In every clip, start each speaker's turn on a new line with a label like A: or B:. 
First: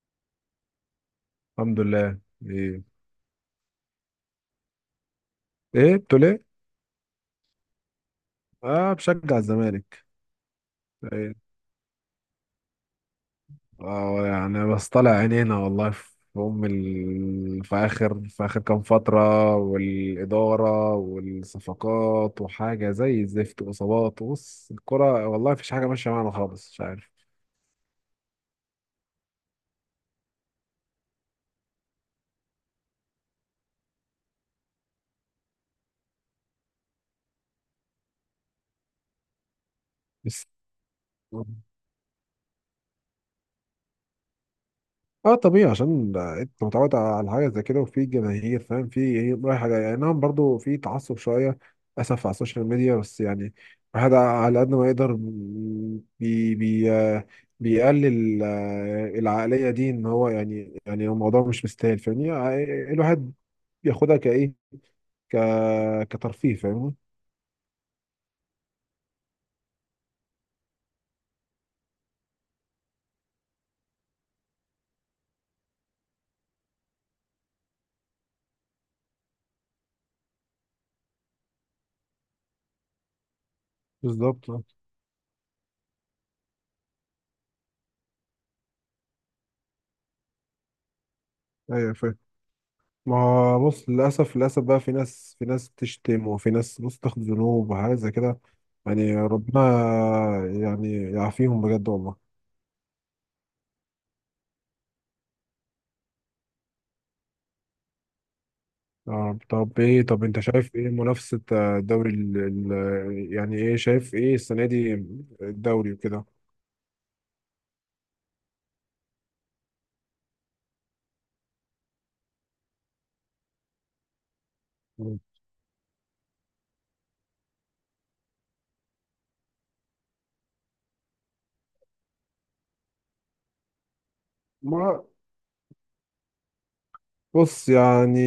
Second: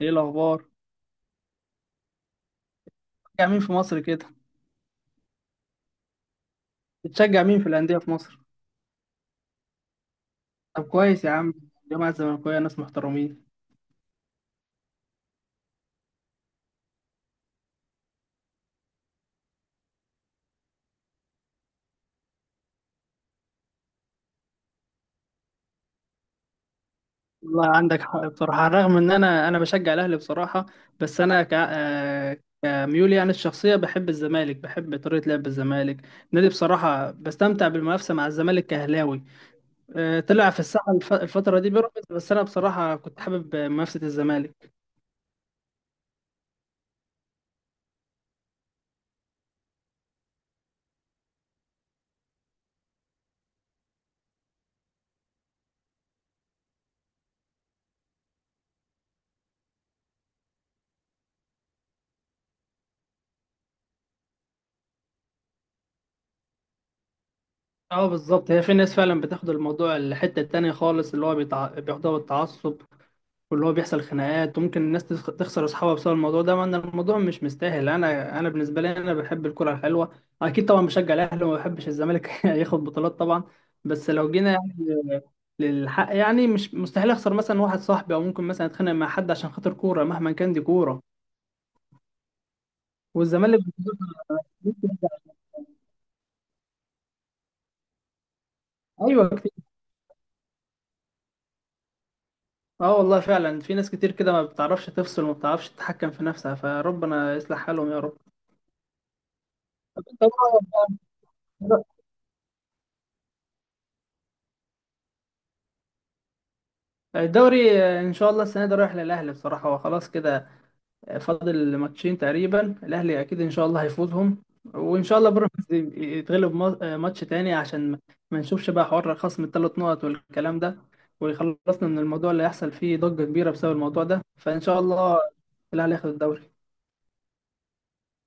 A: ايه الاخبار؟
B: الحمد لله. ايه.
A: بتشجع مين في مصر كده؟
B: ايه بتقول ايه؟
A: بتشجع مين في الانديه في مصر؟
B: اه بشجع الزمالك.
A: طب كويس يا
B: ايه.
A: عم. الجامعه الزمالكاويه ناس محترمين.
B: اه يعني بس طالع عينينا والله في اخر كام فتره، والاداره والصفقات وحاجه زي الزفت واصابات، بص الكره والله مفيش حاجه ماشيه معانا خالص، مش عارف
A: والله عندك حق بصراحه، على الرغم ان انا بشجع الاهلي بصراحه. بس انا ك... آه، كميولي، يعني الشخصيه بحب الزمالك، بحب طريقه لعب الزمالك النادي. بصراحه بستمتع بالمنافسه مع الزمالك كهلاوي. طلع في الساحه
B: بس.
A: الفتره دي بيراميدز، بس انا بصراحه كنت حابب منافسه الزمالك.
B: اه طبيعي عشان انت متعود على حاجه زي كده، وفي جماهير فاهم في ايه رايح جاي، يعني نعم برضو في تعصب شويه للاسف على السوشيال ميديا، بس يعني الواحد على قد ما يقدر بي بي آه، بيقلل العقليه دي، ان هو يعني الموضوع مش مستاهل، فاهمني؟ الواحد بياخدها كايه ك كترفيه، فاهمني؟
A: اه، بالظبط، هي في ناس فعلا بتاخد الموضوع الحته التانيه خالص، اللي هو بياخدوها بالتعصب، واللي هو بيحصل خناقات، وممكن الناس تخسر اصحابها بسبب الموضوع ده، مع ان الموضوع مش مستاهل. انا بالنسبه لي انا بحب الكره الحلوه، اكيد طبعا بشجع الاهلي وما بحبش الزمالك ياخد بطولات طبعا. بس لو جينا
B: بالظبط آه.
A: يعني للحق، يعني مش مستحيل اخسر مثلا واحد صاحبي، او ممكن مثلا اتخانق مع حد عشان خاطر كوره، مهما كان دي كوره.
B: ايوه فاهم. ما
A: والزمالك
B: هو بص، للأسف بقى في ناس، في ناس تشتم، وفي ناس بص تاخد ذنوب وحاجات زي كده. يعني
A: ايوه كتير.
B: ربنا يعني يعافيهم بجد والله.
A: اه والله فعلا في ناس كتير كده ما بتعرفش تفصل وما بتعرفش تتحكم في نفسها، فربنا يصلح حالهم يا رب.
B: آه، طب
A: طب
B: ايه، طب
A: انت
B: انت شايف ايه منافسة
A: بقى-
B: يعني ايه شايف ايه السنة دي، الدوري وكده؟
A: الدوري، ان شاء الله السنه دي رايح للاهلي بصراحه، هو خلاص كده. فاضل ماتشين تقريبا، الاهلي اكيد ان شاء الله هيفوزهم، وان شاء الله بيراميدز يتغلب ماتش تاني، عشان ما نشوفش بقى حوار خصم الثلاث نقط والكلام ده، ويخلصنا من الموضوع اللي هيحصل فيه ضجه كبيره بسبب الموضوع ده. فان شاء
B: ما
A: الله الاهلي ياخد الدوري.
B: بص يعني،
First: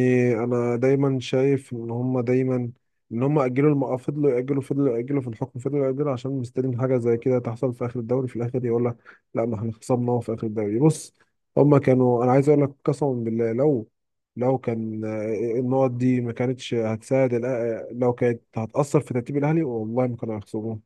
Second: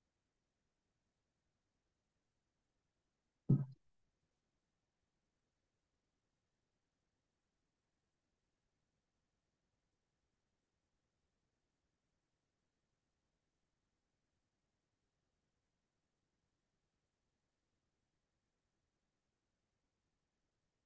B: انا دايما شايف ان هم دايما ان هم اجلوا الموضوع، فضلوا ياجلوا، فضلوا ياجلوا في الحكم، فضلوا ياجلوا عشان مستنيين حاجه زي كده تحصل في اخر الدوري، في الاخر يقول لك لا ما احنا خصمناه في اخر الدوري. بص هم كانوا، انا عايز اقول لك قسما بالله، لو لو كان النقط دي ما كانتش هتساعد لو كانت هتاثر في ترتيب الاهلي، والله ما كانوا هيخسروه.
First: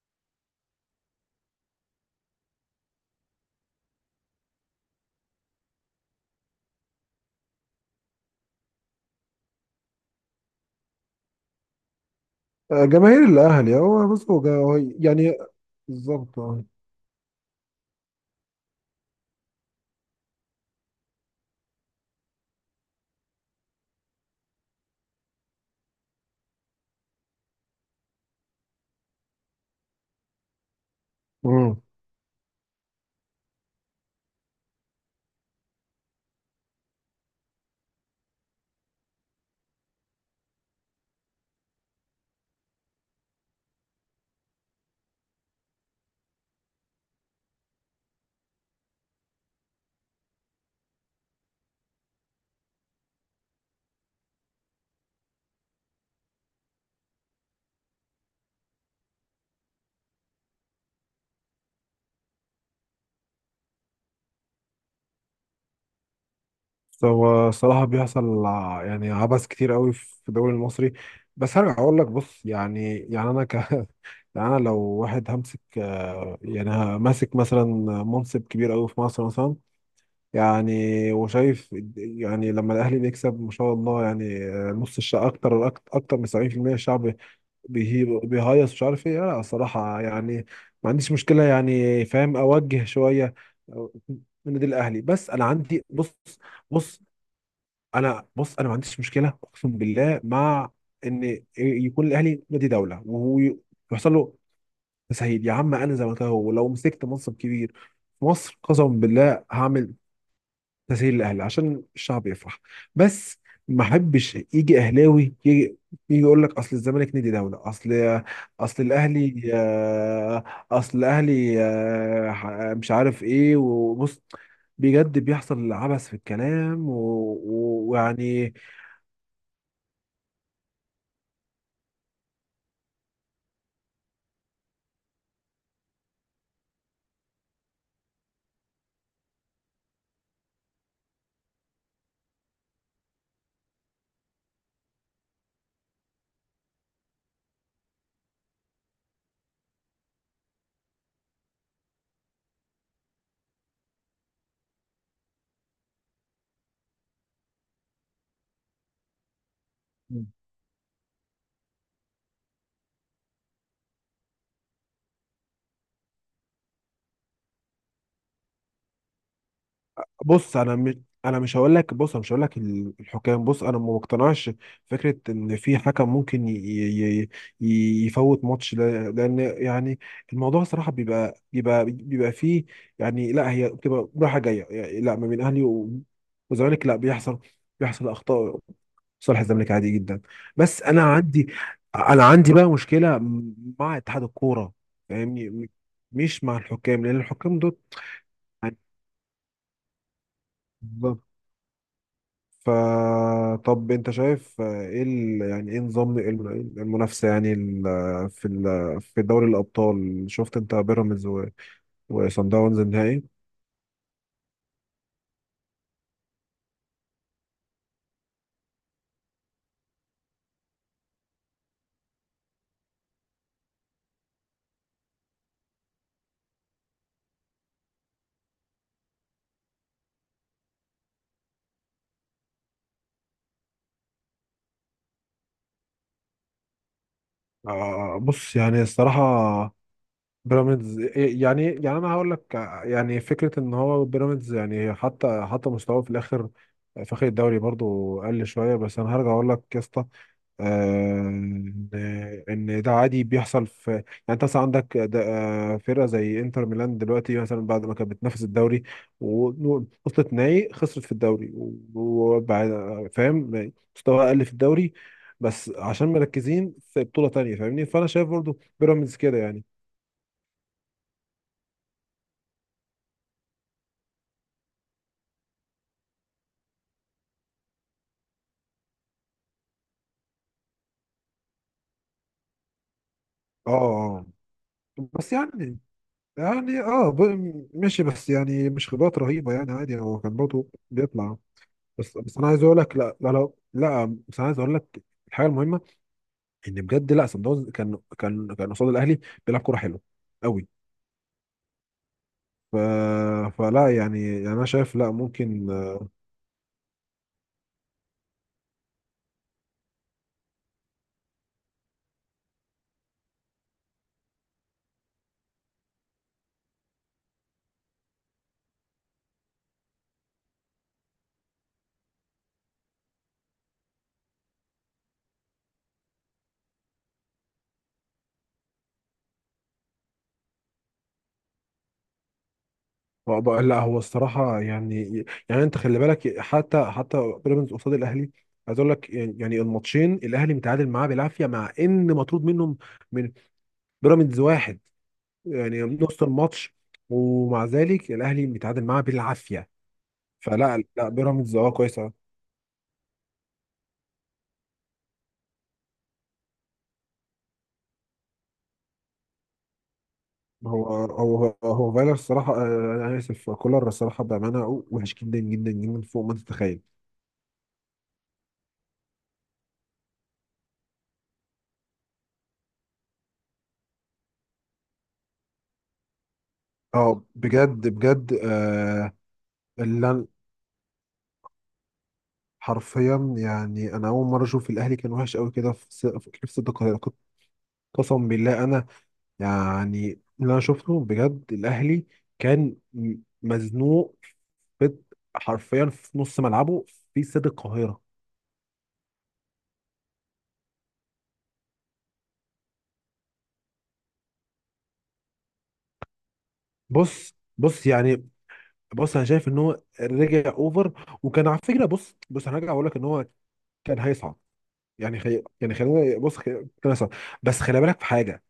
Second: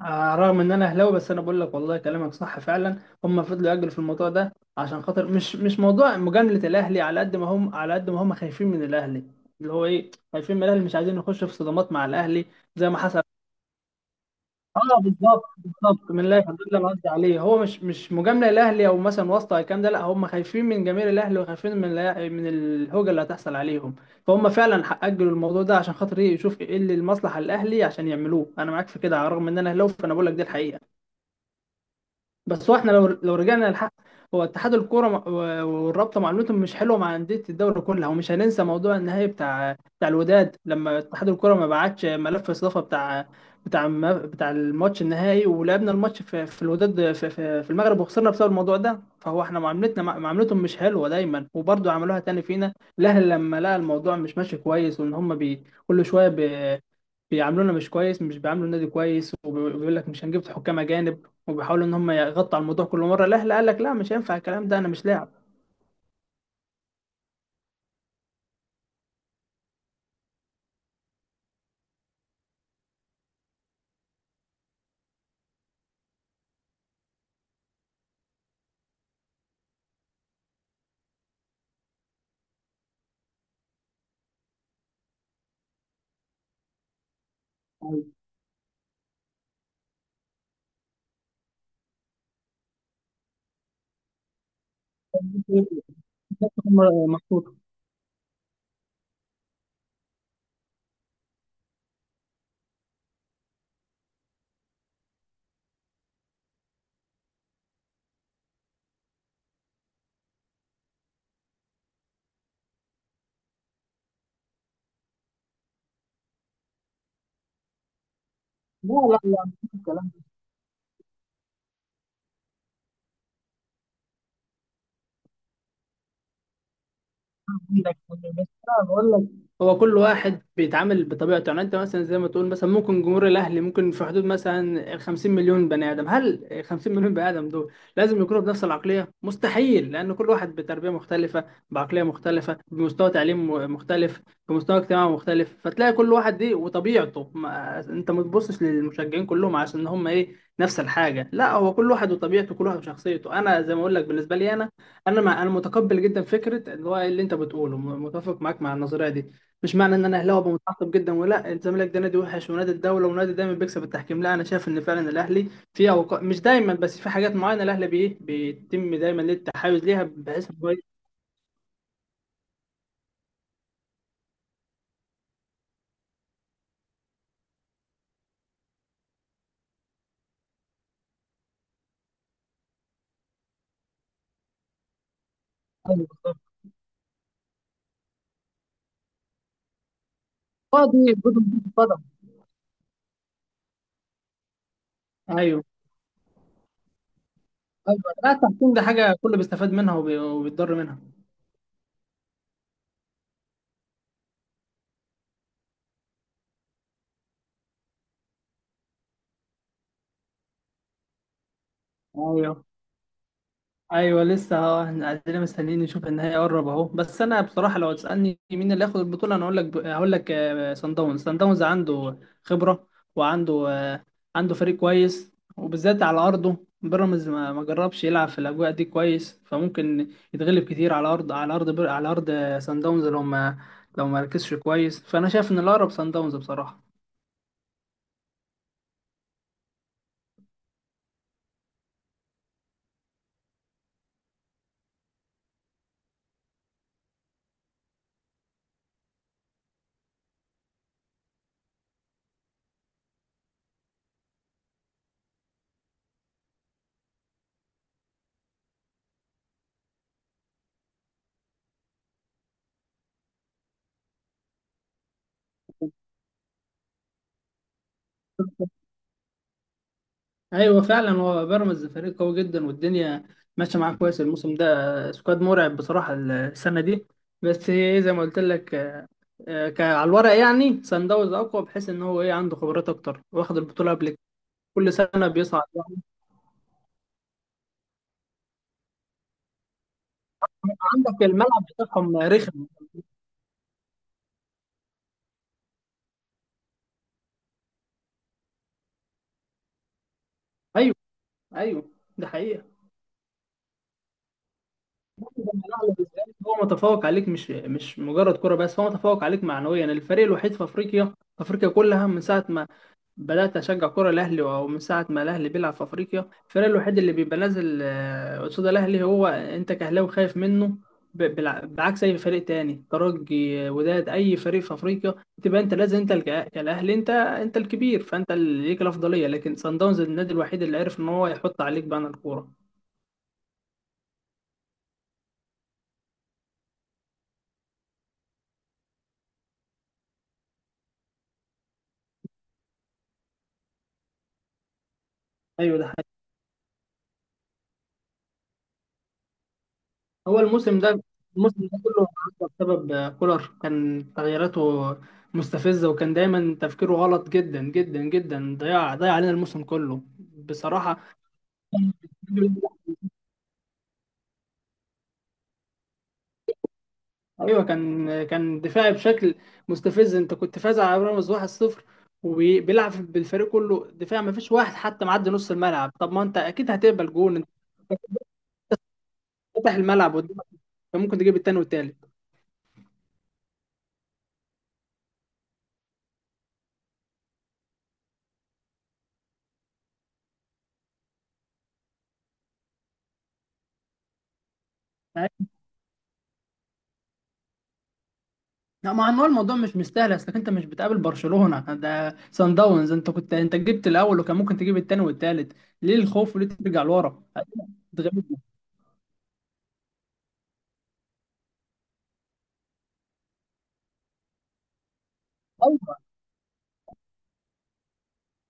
A: رغم ان انا اهلاوي، بس انا بقول لك والله كلامك صح فعلا. هم فضلوا يأجلوا في الموضوع ده عشان خاطر مش موضوع مجاملة الاهلي، على قد ما هم على قد ما هم خايفين من الاهلي. اللي هو ايه، خايفين من الاهلي، مش عايزين نخش في صدمات مع الاهلي زي ما حصل.
B: جماهير الاهلي، هو بص هو هو
A: اه،
B: يعني.
A: بالظبط بالظبط، من الله
B: بالظبط
A: يفضل اللي انا قصدي عليه، هو مش مجاملة الاهلي او مثلا واسطة أو الكلام ده، لا هم خايفين من جماهير الاهلي، وخايفين من من الهوجة اللي هتحصل عليهم. فهم فعلا اجلوا الموضوع ده عشان خاطر ايه، يشوف ايه اللي المصلحة الاهلي عشان يعملوه. انا معاك في كده، على الرغم ان انا اهلاوي، فانا بقول لك دي الحقيقة.
B: آه.
A: بس هو احنا لو رجعنا للحق، هو اتحاد الكوره والرابطه معاملتهم مش حلوه مع انديه الدوري كلها، ومش هننسى موضوع النهائي بتاع الوداد لما اتحاد الكوره ما بعتش ملف استضافه بتاع الماتش النهائي، ولعبنا الماتش في الوداد، في المغرب، وخسرنا بسبب الموضوع ده. فهو احنا معاملتنا معاملتهم مش حلوه دايما، وبرضه عملوها تاني فينا. الاهلي لما لقى الموضوع مش ماشي كويس، وان هم بي كل شويه بيعاملونا مش كويس، مش بيعاملوا النادي كويس، وبيقول لك مش هنجيب حكام اجانب، وبيحاولوا ان هم يغطوا على الموضوع، كل مره الاهلي قال لك لا مش هينفع الكلام ده، انا مش لاعب.
B: هو الصراحة بيحصل يعني عبث كتير قوي في الدوري المصري. بس هرجع أقول لك بص، يعني يعني أنا ك يعني أنا لو واحد همسك يعني ماسك مثلا منصب كبير قوي في مصر مثلا، يعني وشايف يعني لما الأهلي بيكسب ما شاء الله، يعني آه، نص الشعب، أكتر من 70%، الشعب بيهيص مش عارف إيه، لا الصراحة يعني ما عنديش مشكلة، يعني فاهم أوجه شوية من النادي الأهلي، بس أنا عندي بص. بص
A: أيوة. محطوط.
B: انا، انا ما عنديش مشكله اقسم بالله مع ان يكون الاهلي نادي دوله وهو يحصل له تسهيل، يا عم انا زملكاوي ولو مسكت منصب كبير في مصر قسما بالله هعمل تسهيل للاهلي عشان الشعب يفرح. بس ما احبش يجي اهلاوي يجي يقول لك اصل الزمالك نادي دوله، اصل
A: لا لا
B: الاهلي
A: لا، مفيش الكلام.
B: آه، اصل الاهلي مش عارف ايه. وبص بجد بيحصل عبث في الكلام و- و-
A: عندك بس،
B: ويعني.
A: انا بقول لك هو كل واحد بيتعامل بطبيعته، يعني انت مثلا زي ما تقول مثلا، ممكن جمهور الاهلي ممكن في حدود مثلا ال 50 مليون بني ادم. هل ال 50 مليون بني ادم دول لازم يكونوا بنفس العقليه؟ مستحيل، لان كل واحد بتربيه مختلفه، بعقليه مختلفه، بمستوى تعليم مختلف، بمستوى اجتماعي مختلف. فتلاقي كل واحد دي وطبيعته، ما انت ما تبصش للمشجعين كلهم عشان هم ايه، نفس الحاجه. لا، هو كل واحد وطبيعته، كل واحد وشخصيته. انا زي ما اقول لك بالنسبه لي انا، انا مع انا متقبل جدا فكره اللي هو اللي انت بتقوله، متفق معاك مع النظريه دي. مش معنى ان انا اهلاوي أبقى متعصب جدا، ولا الزمالك ده نادي وحش ونادي الدوله ونادي دايما بيكسب التحكيم. لا، انا شايف ان فعلا الاهلي في أوقات، مش دايما بس في حاجات معينه، الاهلي بيه بيتم دايما ليه التحيز ليها، بحيث ان
B: بص
A: هو
B: انا مش انا مش هقول لك، بص انا مش هقول لك الحكام، بص انا ما مقتنعش فكره ان في حكم ممكن يفوت ماتش، لان يعني الموضوع صراحه بيبقى فيه يعني، لا هي بتبقى رايحه جايه يعني، لا ما بين اهلي
A: أيوة بالظبط.
B: وزمالك لا، بيحصل اخطاء صالح الزمالك عادي جدا.
A: اه
B: بس انا
A: دي برضه
B: عندي،
A: بتتفضل.
B: انا عندي بقى مشكله مع اتحاد الكوره،
A: ايوه،
B: فاهمني؟ مش مع الحكام، لان الحكام دول
A: ايوه، لا التحكيم ده حاجه كله بيستفاد منها وبيتضر منها.
B: يعني. فطب انت شايف آه، ايه يعني ايه نظام المنافسه يعني في دوري الابطال، شفت انت بيراميدز وصن
A: ايوه،
B: داونز النهائي.
A: ايوه، لسه اهو احنا قاعدين مستنيين نشوف النهائي قرب اهو. بس انا بصراحه لو تسالني مين اللي هياخد البطوله، انا اقول لك هقول لك، سان داونز عنده خبره، وعنده عنده فريق كويس، وبالذات على ارضه. بيراميدز ما جربش يلعب في الاجواء دي كويس، فممكن يتغلب كتير على ارض سان داونز، لو ما ركزش كويس، فانا شايف ان الاقرب سان داونز بصراحه.
B: آه بص يعني الصراحه بيراميدز إيه، يعني يعني انا هقول لك، يعني فكره ان هو بيراميدز يعني، حتى مستواه في الاخر في اخر الدوري برضو قل شويه. بس انا هرجع اقول لك يا اسطى آه، إن ده عادي بيحصل في يعني، انت مثلا عندك فرقه زي انتر ميلان دلوقتي مثلا، بعد ما كانت بتنافس الدوري و- ووصلت نهائي خسرت في الدوري وبعد، فاهم؟ مستوى اقل في الدوري بس عشان مركزين في بطوله تانيه، فاهمني؟ فانا شايف برضو بيراميدز كده يعني.
A: ايوه فعلا، هو بيراميدز فريق قوي جدا والدنيا ماشيه معاه كويس. الموسم ده سكواد مرعب بصراحه السنه دي. بس هي ايه، زي ما قلت لك، على الورق يعني سان داونز اقوى، بحيث ان هو ايه عنده خبرات اكتر واخد
B: اه
A: البطوله قبل كده.
B: آه.
A: كل سنه
B: بس
A: بيصعد
B: يعني
A: يعني.
B: يعني اه ماشي، بس يعني مش خبرات رهيبه يعني، عادي هو كان برضه
A: عندك
B: بيطلع.
A: الملعب بتاعهم
B: بس انا عايز
A: رخم.
B: اقول لك، لا بس انا عايز اقول لك الحاجه المهمه، ان بجد لا سان داونز كان قصاد الاهلي بيلعب كوره حلوه قوي.
A: ايوه، ايوه، ده حقيقه.
B: ف... فلا يعني، يعني انا شايف لا ممكن.
A: الأهلي بالذات هو متفوق عليك، مش مجرد كره بس هو متفوق عليك معنويا. الفريق الوحيد في افريقيا، في افريقيا كلها، من ساعه ما بدأت أشجع كرة الأهلي، ومن ساعة ما الأهلي بيلعب في أفريقيا، الفريق الوحيد اللي بيبقى نازل قصاد الأهلي، هو أنت كأهلاوي خايف منه، بعكس أي فريق تاني، ترجي، وداد، أي فريق في أفريقيا تبقى أنت لازم، أنت كالأهلي، أنت أنت الكبير، فأنت اللي ليك الأفضلية. لكن صن داونز النادي الوحيد اللي عرف إن هو يحط عليك بان الكورة.
B: آه، لا هو الصراحه يعني، يعني انت خلي بالك، حتى بيراميدز قصاد الاهلي، عايز اقول لك يعني يعني الماتشين الاهلي متعادل معاه بالعافيه، مع ان مطرود منهم من بيراميدز واحد
A: أيوه
B: يعني
A: ده.
B: من نص الماتش، ومع ذلك الاهلي بيتعادل معاه بالعافيه.
A: هو الموسم
B: فلا
A: ده
B: لا بيراميدز
A: الموسم ده
B: اه
A: كله
B: كويسه.
A: عدى بسبب كولر، كان تغييراته مستفزة، وكان دايما تفكيره غلط جدا جدا جدا، ضيع علينا الموسم كله
B: هو
A: بصراحة.
B: هو هو فايلر الصراحه آه، انا اسف كولر الصراحه بامانه وحش جدا جدا جدا فوق ما انت تتخيل.
A: ايوه، كان دفاعي بشكل مستفز. انت كنت فاز على بيراميدز 1-0، وبيلعب بالفريق كله دفاع، ما فيش واحد حتى معدي نص الملعب. طب ما انت اكيد هتقبل
B: اه
A: جون، انت
B: بجد بجد آه.
A: فاتح
B: اللي
A: الملعب
B: أنا-
A: قدامك، كان ممكن تجيب التاني والتالت.
B: حرفيا يعني انا اول مره اشوف الاهلي كان وحش قوي كده، في في كلمه صدق قسم بالله انا، يعني اللي انا شفته بجد الاهلي كان مزنوق في، حرفيا في نص ملعبه في استاد القاهره.
A: لا، ما هو الموضوع مش مستاهل، اصلك انت مش بتقابل برشلونة، ده سان داونز. انت جبت الاول، وكان ممكن تجيب التاني والتالت. ليه الخوف وليه ترجع لورا
B: بص
A: تتغلب؟
B: يعني، بص انا شايف ان هو رجع اوفر، وكان على فكره، بص انا هرجع اقول لك ان هو كان هيصعد يعني، يعني
A: ايوه،
B: خلينا بص كان هيصعد. بس خلي بالك في حاجه،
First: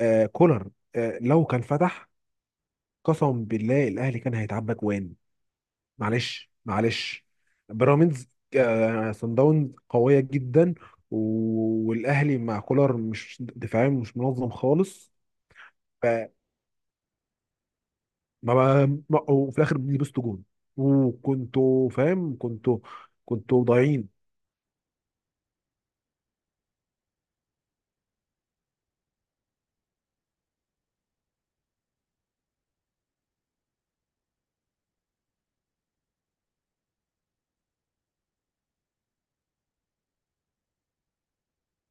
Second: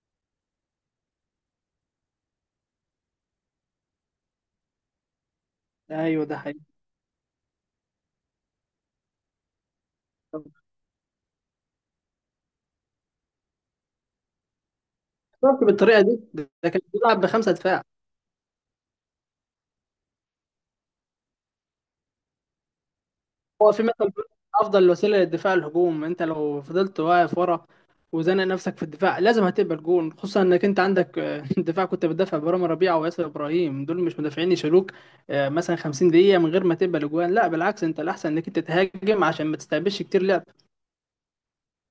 B: آه كولر آه لو كان فتح قسم بالله الاهلي كان هيتعبى جوان.
A: ايوه، ده
B: معلش
A: حقيقي.
B: معلش بيراميدز، آه، صن داونز قوية
A: طب
B: جدا، و- والأهلي مع كولر مش دفاعيا مش منظم خالص.
A: خسرت بالطريقه دي،
B: فما
A: ده كان بيلعب بخمسه دفاع.
B: وفي الآخر لبستوا جون، وكنتوا فاهم، كنتوا
A: هو في مثل
B: ضايعين.
A: بيقول افضل وسيله للدفاع الهجوم. انت لو فضلت واقف ورا، وزنق نفسك في الدفاع، لازم هتقبل جون، خصوصا انك انت عندك دفاع، كنت بتدافع برامي ربيعه وياسر ابراهيم، دول مش مدافعين يشيلوك مثلا 50 دقيقه من غير ما تقبل اجوان. لا بالعكس، انت الاحسن انك انت تهاجم عشان ما تستقبلش كتير لعب.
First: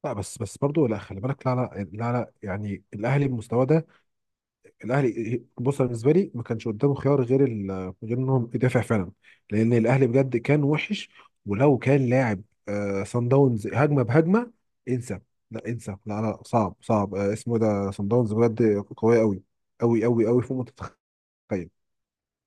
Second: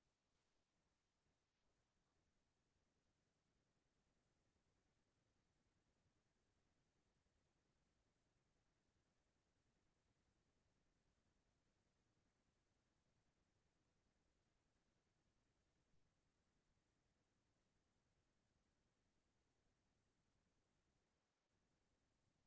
B: لا بس برضه لا خلي بالك، لا يعني الأهلي بمستواه ده، الاهلي بص أنا بالنسبه لي ما كانش قدامه خيار غير غير انهم يدافع فعلا، لان الاهلي بجد كان وحش. ولو كان لاعب آه صن داونز هجمه بهجمه، انسى، لا انسى، لا لا صعب صعب آه اسمه، ده صن داونز بجد قويه قوي فوق ما تتخيل.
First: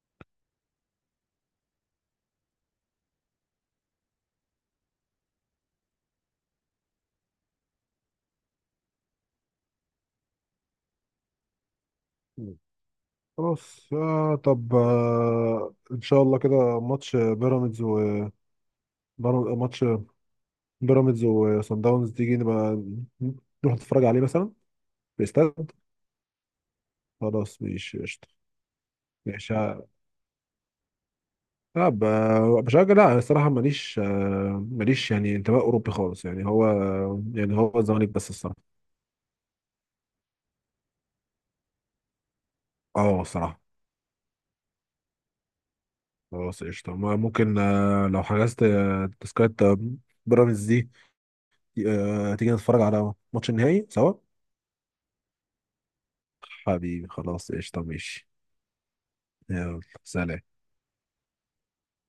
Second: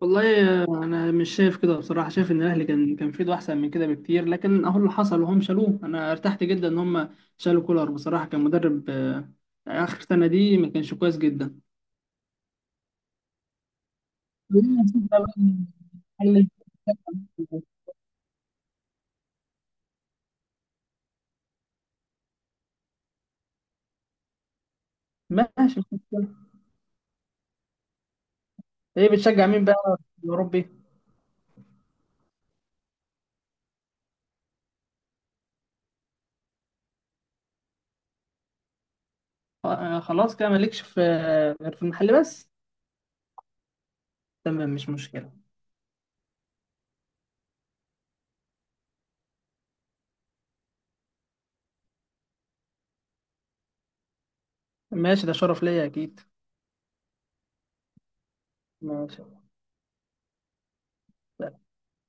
A: والله، انا مش شايف كده بصراحه، شايف ان الاهلي كان في ايده احسن من كده بكتير. لكن اهو اللي حصل وهم شالوه، انا ارتحت جدا ان هم شالوا كولر بصراحه، كان مدرب اخر سنه دي ما كانش كويس جدا.
B: مم. خلاص آه، طب
A: خلينا نشوف بقى مين.
B: آه ان شاء
A: هل
B: الله
A: اللي
B: كده ماتش
A: بتشجع-
B: بيراميدز و ماتش بيراميدز وصن داونز، تيجي نبقى نروح نتفرج عليه مثلا في
A: ماشي،
B: الاستاد.
A: مش مشكلة.
B: خلاص ماشي قشطة.
A: ايه بتشجع
B: ماشي.
A: مين بقى في الأوروبي؟
B: لا بشجع، لا انا الصراحه ماليش آه، ماليش يعني انتماء اوروبي خالص يعني، هو يعني هو الزمالك بس الصراحه.
A: خلاص كده مالكش في غير في المحل بس؟
B: اه الصراحه.
A: تمام، مش مشكلة.
B: خلاص قشطه، ممكن آه، لو حجزت آه، تذكره آه، بيراميدز دي، آه، تيجي نتفرج على ماتش النهائي سوا.
A: ماشي، ده شرف ليا أكيد.
B: حبيبي خلاص قشطه، ماشي.
A: ماشي.
B: يلا سلام.